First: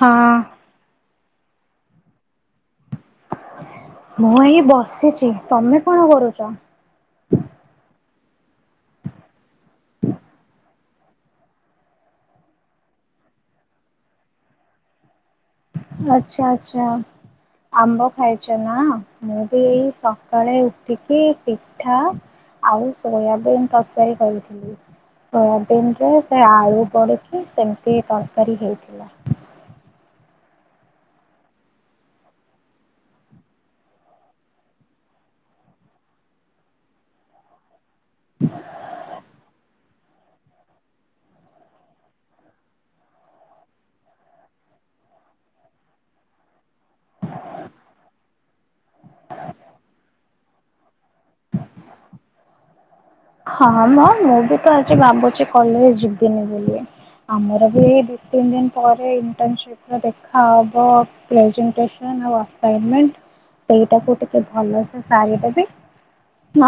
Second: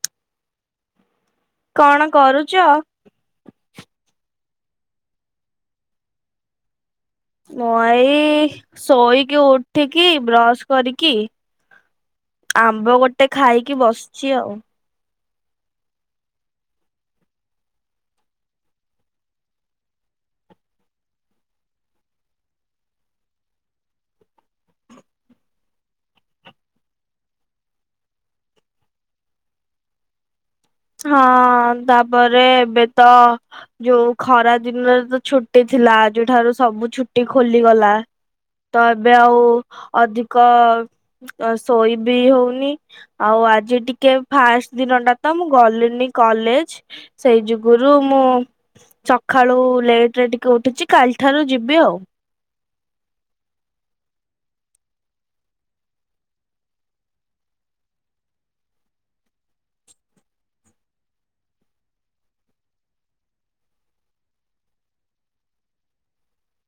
ହଁ। କଣ କରୁଛ। ମୁଁ ଏଇ ବସିଛି ତମେ କଣ କରୁଛ? ମୁଁ ଏଇ ଶୋଇକି ଉଠିକି ବ୍ରଶ କରିକି ଆମ୍ବ ଗୋଟେ ଖାଇକି ବସିଛି ଆଉ। ଆଚ୍ଛା ଆଛା। ଆମ୍ବ ଖାଇଛ ନା ମୁଁ ବି ଏଇ ସକାଳେ ଉଠିକି ପିଠା ଆଉ ସୋୟାବିନ ତରକାରୀ କରିଥିଲି। ସୋୟାବିନ ରେ ସେ ଆଳୁ ବଡ଼ିକି ସେମିତି ତରକାରୀ ହେଇଥିଲା। ହଁ ତାପରେ ଏବେ ତ ଯୋଉ ଖରା ଦିନରେ ତ ଛୁଟି ଥିଲା ଯୋଉଠାରୁ ସବୁ ଛୁଟି ଖୋଲିଗଲା। ତ ଏବେ ଆଉ ଅଧିକ ଶୋଇ ବିି ହଉନି ଆଉ ଆଜି ଟିକେ ଫାଷ୍ଟ ଦିନ ଟା ତ ମୁଁ ଗଲେନି କଲେଜ ସେଇ ଯୁଗରୁ ମୁଁ ସକାଳୁ ଲେଟ୍ ରେ ଟିକେ ଉଠୁଛି କାଲି ଠାରୁ ଯିବି ଆଉ। ହଁ ମୋ ମୁଁ ବି ତ ଆଜି ଭାବୁଛି କଲେ ଯିବିନି ବୋଲି। ଆମର ବି ଦିଇ ତିନି ଦିନ ପରେ ଇଣ୍ଟର୍ସି ବି ଦେଖାହବ ପ୍ରେଜେଣ୍ଟସନ। [unintelligible] ସେଇଟାକୁ ଟିକେ ଭଲସେ ସାରିଦେବି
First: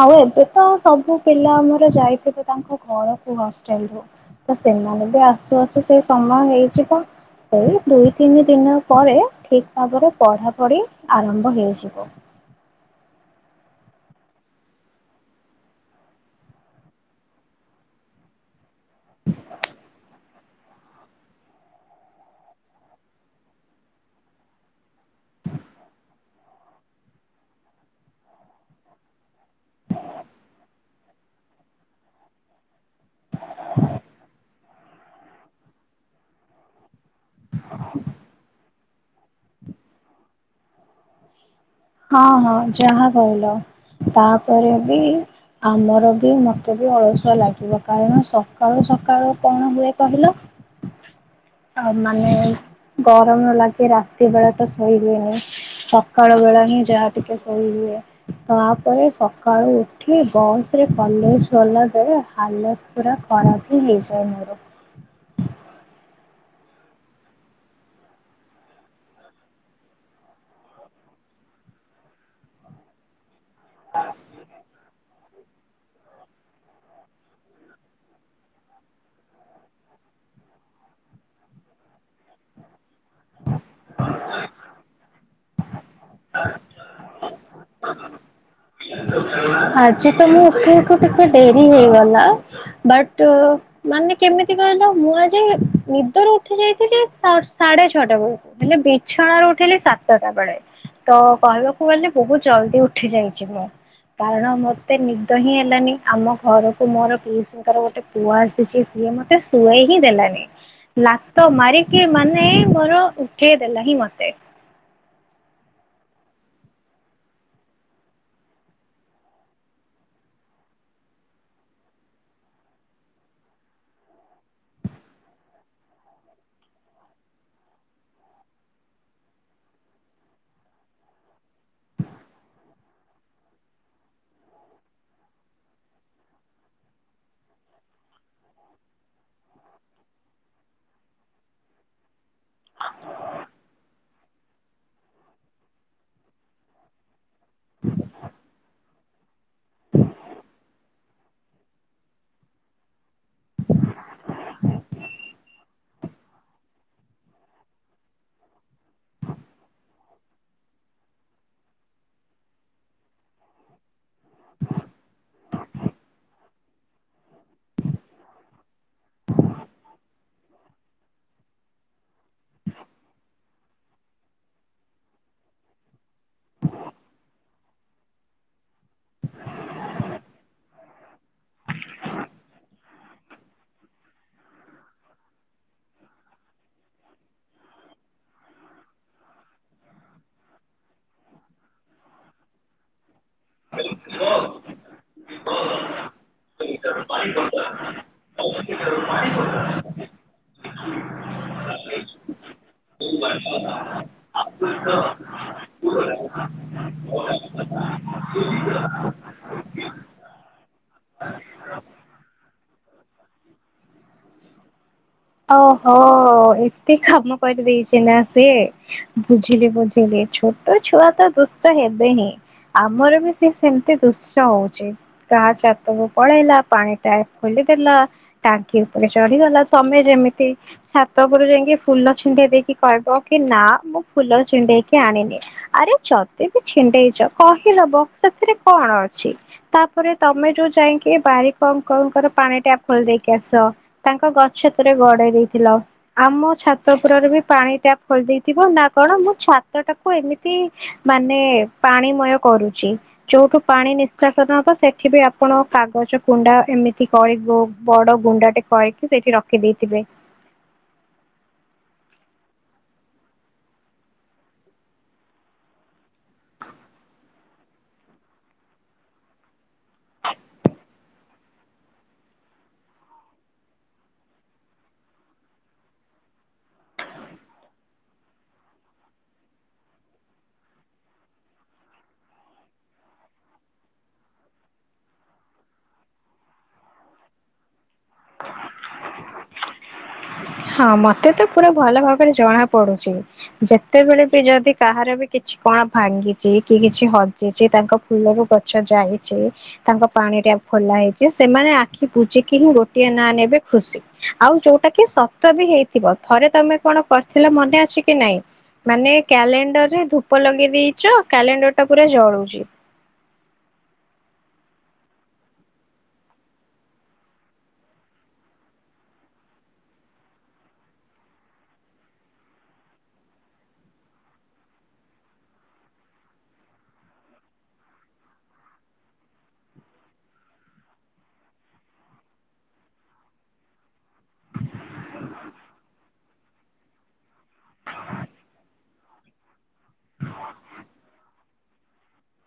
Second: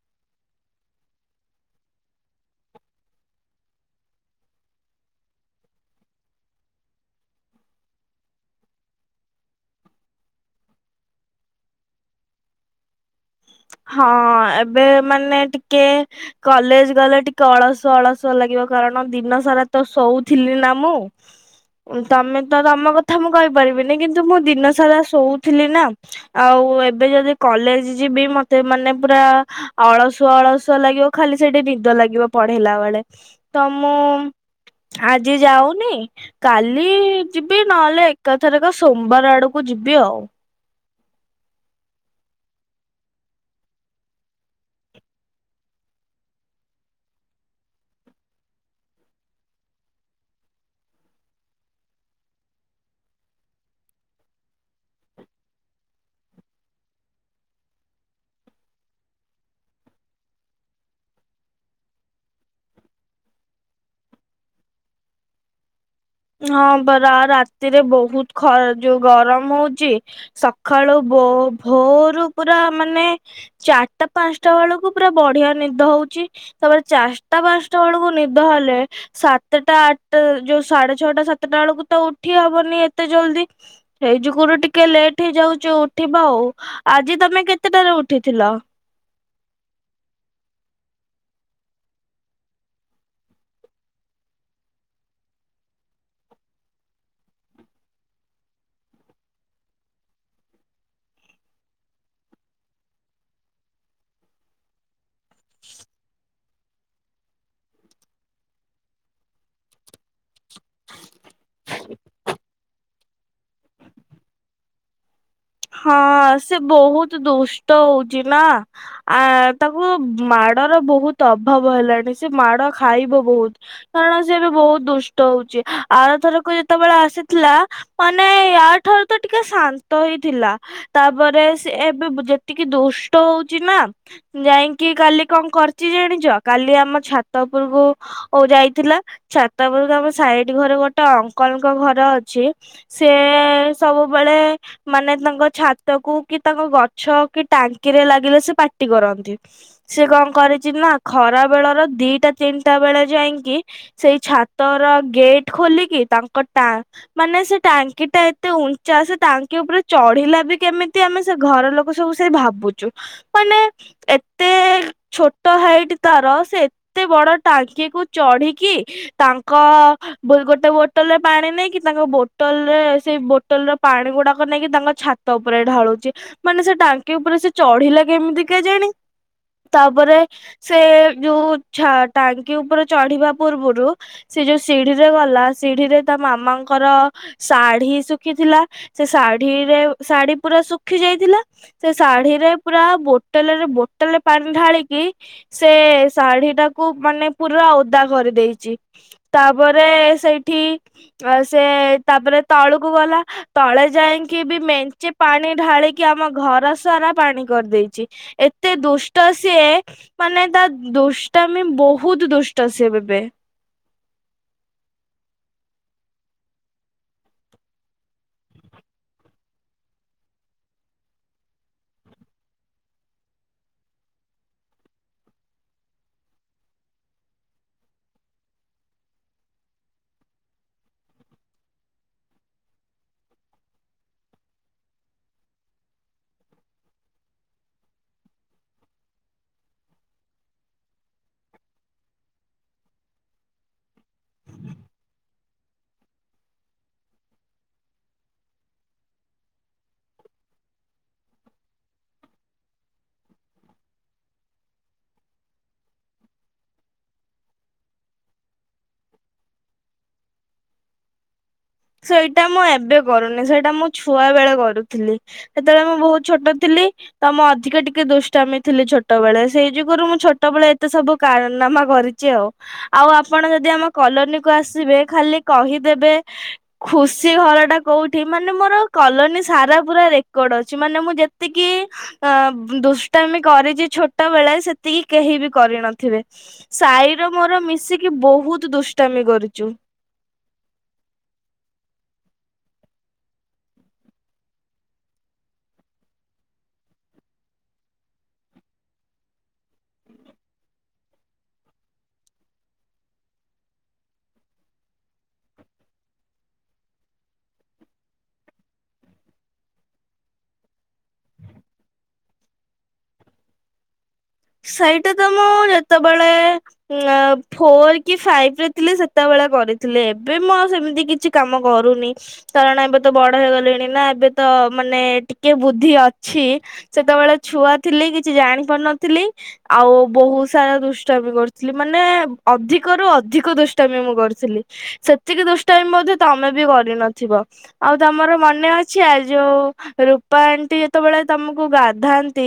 ଆଉ ଏବେ ତ ସବୁ ପିଲା ଆମର ଯାଇଥିବେ ତାଙ୍କ ଘରକୁ ହଷ୍ଟେଲ ରୁ। ତ ସେମାନେ ବି ଆସୁ ଆସୁ ସେ ସମୟ ହେଇ ଯିବ। ସେଇ ଦୁଇ ତିନି ଦିନ ପରେ ଠିକ ଭାବରେ ପଢାପଢି ଆରମ୍ଭ ହେଇଯିବ। ହଁ ଏବେ ମାନେ ଟିକେ କଲେଜ ଗଲେ ଟିକେ ଅଳସ ଅଳସ ନିଦ ଲାଗିବ କାରଣ ଦିନ ସାରା ତ ଶୋଉଥିଲି ନା ମୁଁ। ତମେ ତ ତମ କଥା ମୁଁ କହିପାରିବିନି କିନ୍ତୁ ମୁଁ ଦିନ ସାରା ଶୋଉଥିଲି ନା। ଆଉ ଏବେ ଯଦି କଲେଜ ଯିବି ମ ମତେ ମାନେ ପୁରା ଅଳସୁଆ ଅଳସୁଆ ଲାଗିବ ଖାଲି ସେଠି ନିଦ ଲାଗିବ ପଢେଇଲା ବେଳେ। ତ ମୁଁ ଆଜି ଯାଉନି କାଲି ଯିବି ନହେଲେ ଏକାଥେରେକ ସୋମବାର ଆଡକୁ ଯିବି ଆଉ। ହଁ ହଁ ଯାହା କହିଲ ତାପରେ ବି ଆମର ବି ମତେ ବି ଅଳସୁଆ ଲାଗିବ କାରଣ ସକାଳୁ ସକାଳୁ କଣ ହୁଏ କହିଲ? ହଁ ଆ ମାନେ ଗରମ ଲାଗି ରାତି ବେଳେ ତ ଶୋଇ ହୁଏନି। ସକାଳ ବେଳା ହିଁ ଯାହା ଟିକେ ଶୋଇ ହୁଏ। ତାପରେ ସକାଳୁ ଉଠି ବସ ରେ କଲେଜ ଗଲା ବେଳେ ହାଲତ ପୁରା ଖରାପ ହି ହେଇ ଯାଏ ମୋର। ହଁ ପରା ରାତିରେ ବହୁତ ଖ ଯୋଉ ଗରମ ହଉଚି। ସକାଳୁ ବୋ ଭୋରୁ ପୁରା ମାନେ ଚାର ଟା ପାଞ୍ଚ ଟା ବେଳକୁ ପୁରା ବଢିଆ ନିଦ ହଉଚି। ତାପରେ ଚାସ ଟା ପାଞ୍ଚଟା ବେଳକୁ ନିଦ ହେଲେ ସାତଟା ଆଟ ଟା ଯୋଉ ସାଢେ ଛଅଟା ସାତଟା ବେଳକୁ ତ ଉଠି ହବନି ଏତେ ଜଲ୍ଦି ସେଇ ଯୁଗରୁ ଟିକେ ଲେଟ୍ ହେଇଯାଉଜି ଉଠିବା ଆଉ ଆଜି ତମେ କେତେ ଟାରେ ଉଠିଥିଲ? ଆଜି ତ ମୁଁ ଉଠୁ ଉଠୁ ଟିକେ ଡେରି ହେଇଗଲା ବଟ ମାନେ କେମିତି କହିଲ ମୁଁ ଆଜି ନିଦରୁ ଉଠି ଯାଇଥିଲି ସା ସାଢେ ଛଅଟା ବେଳକୁ ହେଲେ ବିଛଣା ରୁ ଉଠିଲି ସାତଟା ବେଳେ। ତ କହିବାକୁ ଗଲେ ବହୁତ ଜଲଦି ଉଠି ଯାଇଚି ମୁଁ। କାରଣ ମତେ ନିଦ ହିଁ ହେଲାନି ଆମ ଘରକୁ ମୋର ପିଇଶୀଙ୍କର ଗୋଟେ ପୁଅ ଆସିଚି ସିଏ ମତେ ଶୁଏଇ ହିଁ ଦେଲାନି। ଲାତ ମାରିକି ମାନେ ମୋର ଉଠେଇ ଦେଲା ହିଁ ମତେ। ହଁ ସେ ବହୁତ ଦୁଷ୍ଟ ହଉଚି ନା। ଆ ତାକୁ ମାଡର ବହୁତ ଅଭାବ ହେଲାଣି ସେ ମାଡ ଖାଇବ ବହୁତ। କାରଣ ସେ ଏବେ ବହୁତ ଦୁଷ୍ଟ ହଉଚି ଆରଥରକ ଯେତେବେଳେ ଆସିଥିଲା ମାନେ ଇଆ ଠାରୁ ତ ଟିକେ ଶାନ୍ତ ହି ଥିଲା ତାପରେ ସେ ଏବେ ଯେତିକି ଦୁଷ୍ଟ ହଉଚି ନା ଯାଇଙ୍କି କାଲି କଣ କରିଚି ଜାଣିଚ କାଲି ଆମ ଛାତ ଉପରୁକୁ ଓ ଯାଇଥିଲା ଛାତଉପୁରୁକୁ ଆମ ସାଇଡ ଘରେ ଗୋଟେ ଅଙ୍କଲ ଙ୍କ ଘର ଅଛି ସେ ସବୁବେଳେ ମାନେ ତାଙ୍କ ଛାତକୁ କି ତାଙ୍କ ଗ ଛ କି ଟାଙ୍କିରେ ଲାଗିଲେ ସେ ପାଟି କରନ୍ତି ସେ କଣ କରିଚି ନା ଖରା ବେଳର ଦିଟା ତିନିଟା ବେଳେ ଯାଇଁଙ୍କି ସେଇ ଛାତର ଗେଟ ଖୋଲିକି ତାଙ୍କ ଟା ମାନେ ସେ ଟାଙ୍କି ଟା ଏତେ ଉଞ୍ଚା ସେ ଟା ଙ୍କି ଉପରେ ଚଢିଲା ବି କେମିତି ଆମେ ସେ ଘର ଲୋକ ସବୁ ସେ ଭାବୁଚୁ ମାନେ ଏତେ ଛୋଟ ହାଇଟ ତାର ସେ ଏତେ ବଡ ଟାଙ୍କି କୁ ଚଢିକି ତାଙ୍କ ଗୋଟେ ବୋଟଲ ରେ ପାଣି ନେଇକି ତାଙ୍କ ବୋଟଲ ରେ ସେଇ ବୋଟଲ ର ପାଣି ଗୁଡାକ ନେଇକି ତାଙ୍କ ଛାତ ଉପରେ ଢାଳୁଚି ମାନେ ସେ ଟାଙ୍କି ଉପରେ ସେ ଚଢିଲା କେମିତି କେଜାଣି। ତାପରେ ସେ ଯୋଉ ଛା ଟାଙ୍କି ଉପରେ ଚଢିବା ପୂର୍ବରୁ ସେ ଯଉ ସିଢିରେ ଗଲା ସିଢିରେ ତା ମାମାଙ୍କର ଶାଢୀ ଶୁଖିଥିଲା ସେ ଶାଢୀରେ ଶାଢୀ ପୁରା ଶୁଖି ଯାଇଥିଲା ସେ ଶାଢୀରେ ପୁରା ବୋଟଲ ରେ ବୋ ତୋଲେ ପାଣି ଢାଳିକି ସେ ଶାଢୀ ଟାକୁ ମାନେ ପୁରା ଓଦା କରିଦେଇଚି। ତାପରେ ସେଇଠି ଆ ସେ ତାପରେ ତଳୁକୁ ଗଲା ତଳେ ଯାଇଙ୍କି ବି ମେଞ୍ଚେ ପାଣି ଢାଳିକି ଆମ ଘର ସାରା ପାଣି କରିଦେଇଚି। ଏତେ ଦୁଷ୍ଟ ସିଏ। ମାନେ ତା ଦୁଷ୍ଟାମି ବହୁତ ଦୁଷ୍ଟ ସେ ଏବେ। ଓହୋ ଏତେ କାମ କରିଦେଇଚି ନା ସେ। ବୁଝିଲି ବୁଝିଲି ଛୋଟ ଛୁଆ ତ ଦୁଷ୍ଟ ହେବେ ହିଁ। ଆମର ବି ସେ ସେମିତି ଦୁଷ୍ଟ ହଉଚି। କା ଛାତକୁ ପଳେଇଲା ପାଣି ଟାଙ୍କି ଖୋଲିଦେଲା ଟାଙ୍କି ଉପରେ ଚଢିଗଲା ତମେ ଯେମିତି ଛାତ ଉପର କୁ ଯାଇଁକି ଫୁଲ ଛିଣ୍ଡେଇ ଦେଇକି କହିବ କି ନା ମୁଁ ଫୁଲ ଛିଣ୍ଡେଇକି ଆଣିନି। ଆରେ ଯଦି ବି ଛିଣ୍ଡେଇଚ କହିଦବ ସେଥିରେ କଣ ଅଛି। ତାପରେ ତମେ ଯୋଉ ଯାଇଙ୍କି ବାରିକ ଅଙ୍କଲଙ୍କ ର ପାଣି ଟ୍ୟାପ ଖୋଲି ଦେଇକି ଆସ। ତାଙ୍କ ଗଛ ଥରେ ଗଡେଇ ଦେଇଥିଲ। ଆମ ଛାତ ଉପରରେ ବି ପାଣି ଟ୍ୟାପ ଖୋଲି ଦେଇଥିବ ନା କଣ ମୁଁ ଛାତ ଟାକୁ ଏମିତି ମାନେ ପାଣିମୟ କରୁଚି। ଯୋଉଠୁ ପାଣି ନିଷ୍କାସନ ହବ ସେଠି ବି ଆପଣ କାଗଜ କୁଣ୍ଡା ଏମିତି କରିବୁ। ବଡ ଗୁଣ୍ଡା ଟେ କରିକି ସେଇଠି ରଖିଦେଇଥିବେ। ସେଇଟା ମୁଁ ଏବେ କରୁନି ସେଇଟା ମୁ ଛୁଆ ବେଳେ କରୁଥିଲି। ହେତେବେଳେ ମୁଁ ବହୁତ ଛୋଟ ଥିଲି ତ ମୁ ଅଧିକା ଟିକେ ଦୁଷ୍ଟାମୀ ଥିଲି ଛୋ ଛୋଟବେଳେ ସେଇ ଯୁଗୁରୁ ମୁଁ ଛୋଟବେଳେ ଏତେ ସବୁ କାରନାମା କରିଚି ଆଉ। ଆଉ ଆପଣ ଯଦି ଆମ କଲୋନୀ କୁ ଆସିବେ ଖାଲି କହିଦେବେ ଖୁସି ଘରଟା କଉଁଠି ମାନେ ମୋର କଲୋନୀ ସାରା ପୁରା ରେକର୍ଡ଼ ଅଛି ମାନେ ମୁଁ ଯେତିକି ଅ ଦୁଷ୍ଟାମୀ କରିଚି ଛୋଟ ବେଳେ ସେତିକି କେହି ବି କରିନଥିବେ। ସାଇର ମୋର ମିଶିକି ବହୁତ ଦୁଷ୍ଟାମି କରିଚୁ। ହଁ ମତେ ତ ପୁରା ଭଲ ଭାବରେ ଜଣା ପଡୁଚି। ଯେତେବେଳେ ବି ଯଦି କାହାର ବି କିଛି କଣ ଭାଙ୍ଗିଚି କି କିଛି ହଜିଚି ତାଙ୍କ ଫୁଲରୁ ଗ ଛ ଯାଇଛି ତାଙ୍କ ପାଣି ଟ୍ୟାପ ଖୋଲା ହେଇଚି ସେମାନେ ଆଖି ବୁଜିକି ହିଁ ଗୋଟିଏ ନାଁ ନେବେ ଖୁସି। ଆଉ ଯୋଉଟା କି ସତ ବି ହେଇଥିବ ଥରେ ତମେ କଣ କରିଥିଲ ମନେ ଅଛି କି ନାଇଁ। ମାନେ କ୍ୟାଲେଣ୍ଡର ରେ ଧୂପ ଲଗେଇ ଦେଇଚ କ୍ୟାଲେଣ୍ଡର ଟା ପୁରା ଜଳୁଚି। ସେଇଟା ତ ମୁଁ ଯେତେବେଳେ ଫୋର କି ଫାଇଭ ରେ ଥିଲି ସେତେବେଳେ କରିଥିଲି ଏବେ ମୁଁ ଆଉ ସେମିତି କିଛି କାମ କରୁନି। କାରଣ ଏବେ ତ ବଡ ହେଇଗଲିଣି ନା ଏବେ ତ ମାନେ ଟିକେ ବୁଦ୍ଧି ଅଛି। ସେତେବେଳେ ଛୁଆ ଥିଲି କିଛି ଜାଣି ପାରୁନଥିଲି। ଆଉ ବହୁତ ସାରା ଦୁଷ୍ଟାମୀ କରୁଥିଲି ମାନେ ଅଧିକରୁୁ ଅଧିକ ଦୁଷ୍ଟାମୀ ମୁଁ କରୁଥିଲି। ସେତିକି ଦୁଷ୍ଟାମୀ ମଧ୍ୟ ତମେ ବି କରିନଥିବ। ଆଉ ତମର ମନେ ଅଛି ଆ ଯୋଉ ରୂପା ଆଣ୍ଟି ଯେତେବେଳେ ତମକୁ ଗାଧାନ୍ତି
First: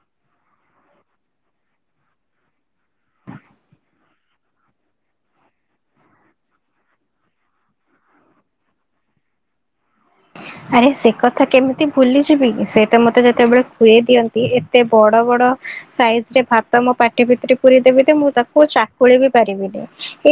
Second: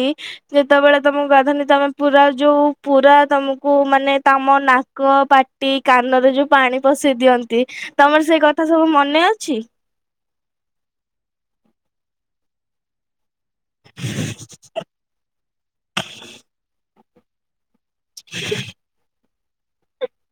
ଯେତେବେଳେ ତମୁ ଗାଧାନ୍ତି ତମେ ପୁରା ଯୋଉ ପୁରା ତମକୁ ମାନେ ତମ ନାକ ପା ଟି କାନରେ ଯୋଉ ପାଣି ପଶେଇ ଦିଅନ୍ତି ତମର ସେଇ କଥା ସବୁ ମନେ ଅଛି। ଆରେ ସେ କଥା କେମିତି ଭୁଲିଯିବି ସେ ତ ମତେ ଯେତେବେଳେ ଖୁଏଇ ଦିଅନ୍ତି ଏତେ ବଡ ବଡ ସାଇଜରେ ଭାତ ମୋ ପାଟି ଭିତରେ ପୁରେଇ ଦେବେ ଯେ ମୁଁ ତାକୁ ଚାକୁଳି ବି ପାରିବିନି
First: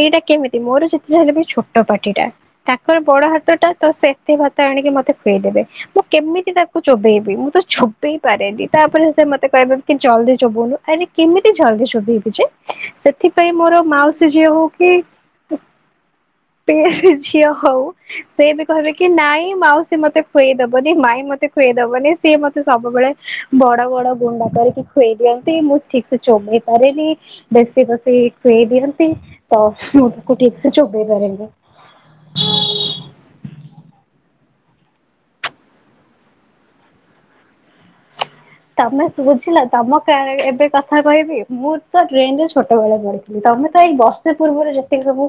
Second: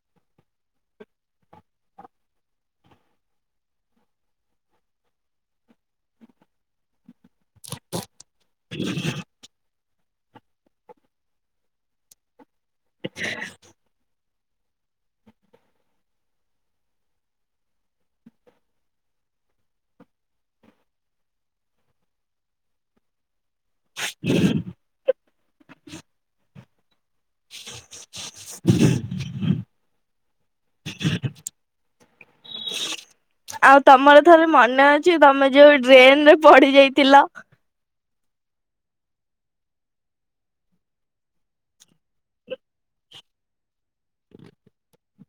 ଏଇଟା କେମିତି ମୋର ଯେତେ ଯା ହେଲେ ବି ଛୋଟ ପାଟିଟା। ତାଙ୍କର ବଡ ହାତ ଟା ତ ସେତେ ଭାତ ଆଣିକି ମତେ ତେପେଇଦେବେ ମୁଁ କେମିତି ତାକୁ ଚୋବେଇବି ମୁଁ ତ ଛୋବେଇ ପାରେନି ତାପରେ ସେ ମତେ କହିବେ ଜଲଦି ଚୋବଉନୁ ଆରେ କେମିତି ଜଲଦି ଚୋବେଇବି ଯେ ସେଥିପାଇଁ ମୋର ମାଉସୀ ସେ ଝିଅ ହଉ କି ପିଇସି ଝିଅ ହଉ ସେ ବି କହିବେ କି ନାଇଁ ମାଉସୀ ସିଏ ମତେ ଖୁଏଇ ଦବନି ମାଇଁ ମତେ ଖୁଏଇଦବନି ସିଏ ମତେ ସବୁବେଳେ ବଡ ବଡ ଗୁଣ୍ଡା କରିକି ଖୁଏଇ ଦିଅନ୍ତି ମୁଁ ଠିକ ସେ ଚୋବେଇ ପାରେନି। ବେଶୀ ବସି ଖୁଏଇ ଦିଅନ୍ତି ତ ମୁଁ ତାକୁ ଠିକ ସେ ଚୋବେଇ ପାରେନି। ଫାଙ୍କା ଅଡିଓ ଆଉ ତମର ଥରେ ମନେ ଅଛି ତମେ ଯୋଉ ଡ୍ରେନ ରେ ପଡି ଯାଇଥିଲ। ତମେ ବୁଝିଲ ତମ କ୍ୟାରେ ଏବେ କଥା କହିବି ମୁଁ ତ ଡ୍ରେନ ରେ ଛୋଟ ବେଳେ ପଡି ତମେ ତ ଏଇ ବର୍ଷେ ପୂର୍ବରୁ ଯେତିକି ସବୁ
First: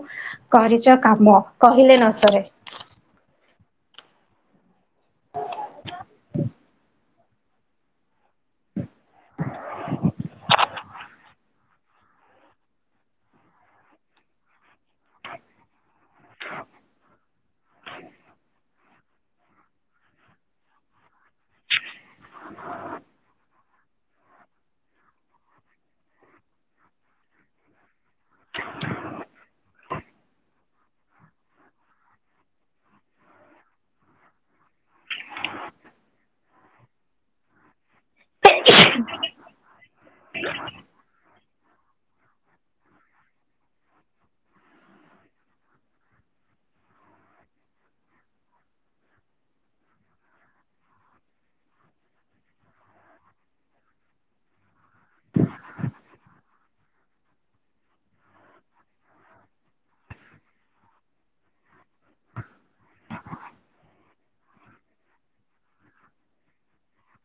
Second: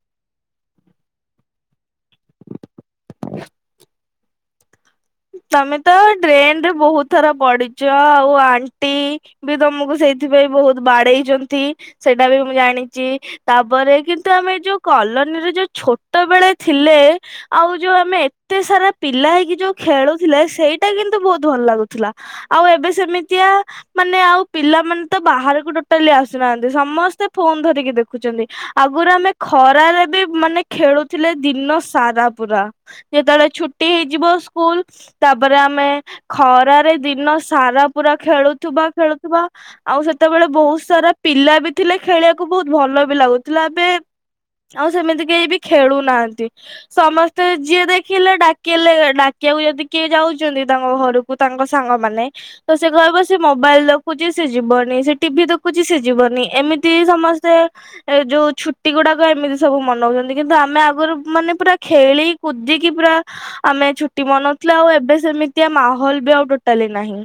କରିଚ କାମ କହିଲେ ନ ସରେ। ଫାଙ୍କା ଅଡିଓ ତମେ ତ ଡ୍ରେନ ରେ ବହୁତ ଥର ପଡିଚ ଆଉ ଆଣ୍ ଣ୍ଟି ବି ତମକୁ ସେଇଥିପାଇଁ ବହୁତ ବାଡେଇଚନ୍ତି ସେଇଟା ବି ମୁଁ ଜାଣିଚି। ତାପରେ କିନ୍ତୁ ଆମେ ଏଇ ଯୋଉ କଲୋନୀରେ ଯୋଉ ଛୋଟ ବେଳେ ଥିଲେ ଆଉ ଯୋଉ ଆମେ ଏତେ ସାରା ପିଲା ହେଇକି ଯୋଉ ଖେଳୁଥିଲେ ସେଇଟା କିନ୍ତୁ ବହୁତ ଭଲ ଲାଗୁଥିଲା। ଆଉ ଏବେ ସେମିତିଆ ମାନେ ଆଉ ପିଲାମାନେ ତ ବାହାରକୁ ଟୋଟାଲି ଆସୁନାହାନ୍ତି ସମସ୍ତେ ଫୋନ ଧରିକି ଦେଖୁ ରଖୁଚନ୍ତି ଆଗରୁ ଆମେ ଖରାରେ ବି ମାନେ ଖେଳୁଥିଲେ ଦିନ ସାରା ପୁରା। ଯେତେବେଳେ ଛୁଟି ହେଇଯିବ ସ୍କୁଲ ତାପରେ ଆମେ ଖରାରେ ଦିନ ସାରା ପୁରା ଖେଳୁଥିବା ଖେଳୁ ଥିବା ଆଉ ସେତେବେଳେ ବହୁତ ସାରା ପିଲା ବି ଥିଲେ ଖେଳିବାକୁ ବହୁତ ଭଲ ବି ଲାଗୁଥିଲା ଏବେ ଆଉ ସେମିତି କେହି ବି ଖେଳୁନାହାନ୍ତି। ସମସ୍ତେ ଯିଏ ଦେଖିଲେ ଡାକିଲେ ଡାକ୍ କେଉ ଯଦି କିଏ ଯାଉଚନ୍ତି ତାଙ୍କ ଘରକୁ ତାଙ୍କ ସାଙ୍ଗମାନେ ତ ସେ କହିବ ସେ ମୋବାଇଲ ଦେଖୁଚି ସେ ଯିବନି ସେ ଟିଭିି ଦେଖୁଚିସେ ଯିବନି ଏମିତି ହିଁ ସମସ୍ତେ ଏ ଯୋଉ ଛୁଟି ଗୁଡାକ ଏମିତି ସବୁ ମନଉଚନ୍ତି କିନ୍ତୁ ଆମେ ଆଗରୁ ମାନେ ପୁରା ଖେଳି କୁଦିକି ପୁରା ଆମେ ଛୁଟି ମନଉଥିଲୁ ଆଉ ଏବେ ସେମିତିଆ ମାହୋଲ ବି ଆଉ ଟୋଟାଲେ ନାହିଁ।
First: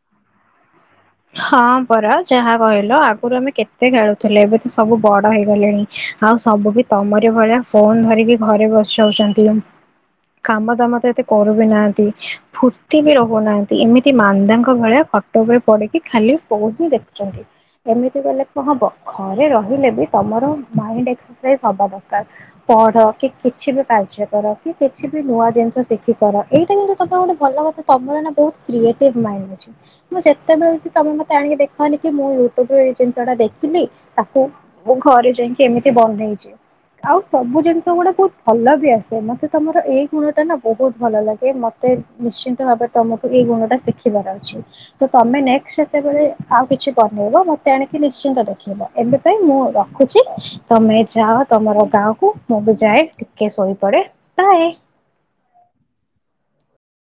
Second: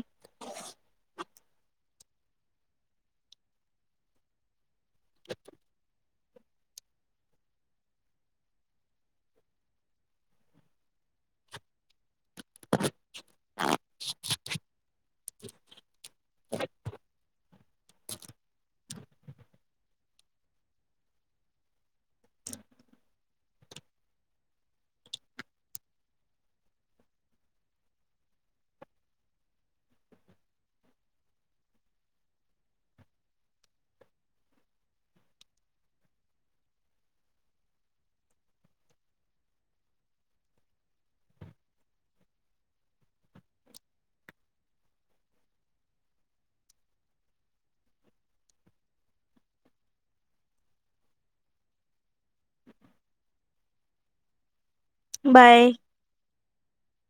ହଁ ପରା ଯାହା କହିଲ ଆଗୁରୁ ଆମେ କେତେ ଖେଳୁଥିଲେ ଏବେ ତ ସବୁ ବଡ ହେଇଗଲେଣି। ଆଉ ସବୁ ବି ତମରି ଭଳିଆ ଫୋନ ଧରିକି ଘରେ ବସିଯାଉଚନ୍ତି। କାମ ଦାମ ତ ଏତେ କରୁ ବି ନାହାନ୍ତି। ଫୁର୍ତ୍ତି ବି ରହୁନାହାନ୍ତି ଏମିତି ମାନ୍ଦାଙ୍କ ଭଳିଆ ଖଟ ଉପରେ ପଡିକି ଖାଲି ଫୋନ ହିଁ ଦେଖୁଚନ୍ତି ଏମିତି କଲେ କଁ ହବ? ଘରେ ରହିଲେ ବି ତମର ମାଇଣ୍ଡ ଏକ୍ସପ୍ରେସ ହବା ଦରକାର। ପଢ କି କିଛି ବି କାର୍ଯ୍ୟ କର କି କିଛି ବି ନୂଆ ଜିନିଷ ଶିଖିପାର ଏଇଟା କିନ୍ତୁ ତମେ ଗୋଟେ ଭଲ କଥା ତମର ନା ବହୁତ କ୍ରିଏଟିଭ ମାଇଣ୍ଡ ଅଛି ମୁଁ ଯେତେବେଳେ ବି ତମେ ମତେ ଆଣିକି ଦେଖଅନି କି ମୁଁ ୟୁଟ୍ୟୁବରୁ ଏଇ ଜିନିଷ ଟା ଦେଖିଲି ତାକୁ ମୁଁ ଘରେ ଯାଇକି ଏମିତି ବନେଇଚି। ଆଉ ସବୁ ଜିନିଷ ଗୁଡା ବହୁତ ଭଲ ବି ଆସେ ମତେ ତମର ଏଇ ଗୁଣ ଟା ନା ବହୁତ ଭଲ ଲାଗେ ମ ମତେ ନିଶ୍ଚିନ୍ତ ଭାବରେ ତମଠୁ ଏଇ ଗୁଣ ଟା ଶିଖିବାର ଅଛି ତ ତମେ ନେକ୍ସଟ ଯେତେବେଳେ ଆଉ କିଛି ବନେଇବ ମତେ ଆଣିକି ନିଶ୍ଚିନ୍ତ ଦେଖେଇବ ଏବେ ପାଇଁ ମୁଁ ରଖୁଚି। ତମେ ଯାଅ ତମର ଗାଁ କୁ ମୁଁ ବି ଯାଏ ଟିକେ ଶୋଇପଡେ ବାଏ। ବାଏ।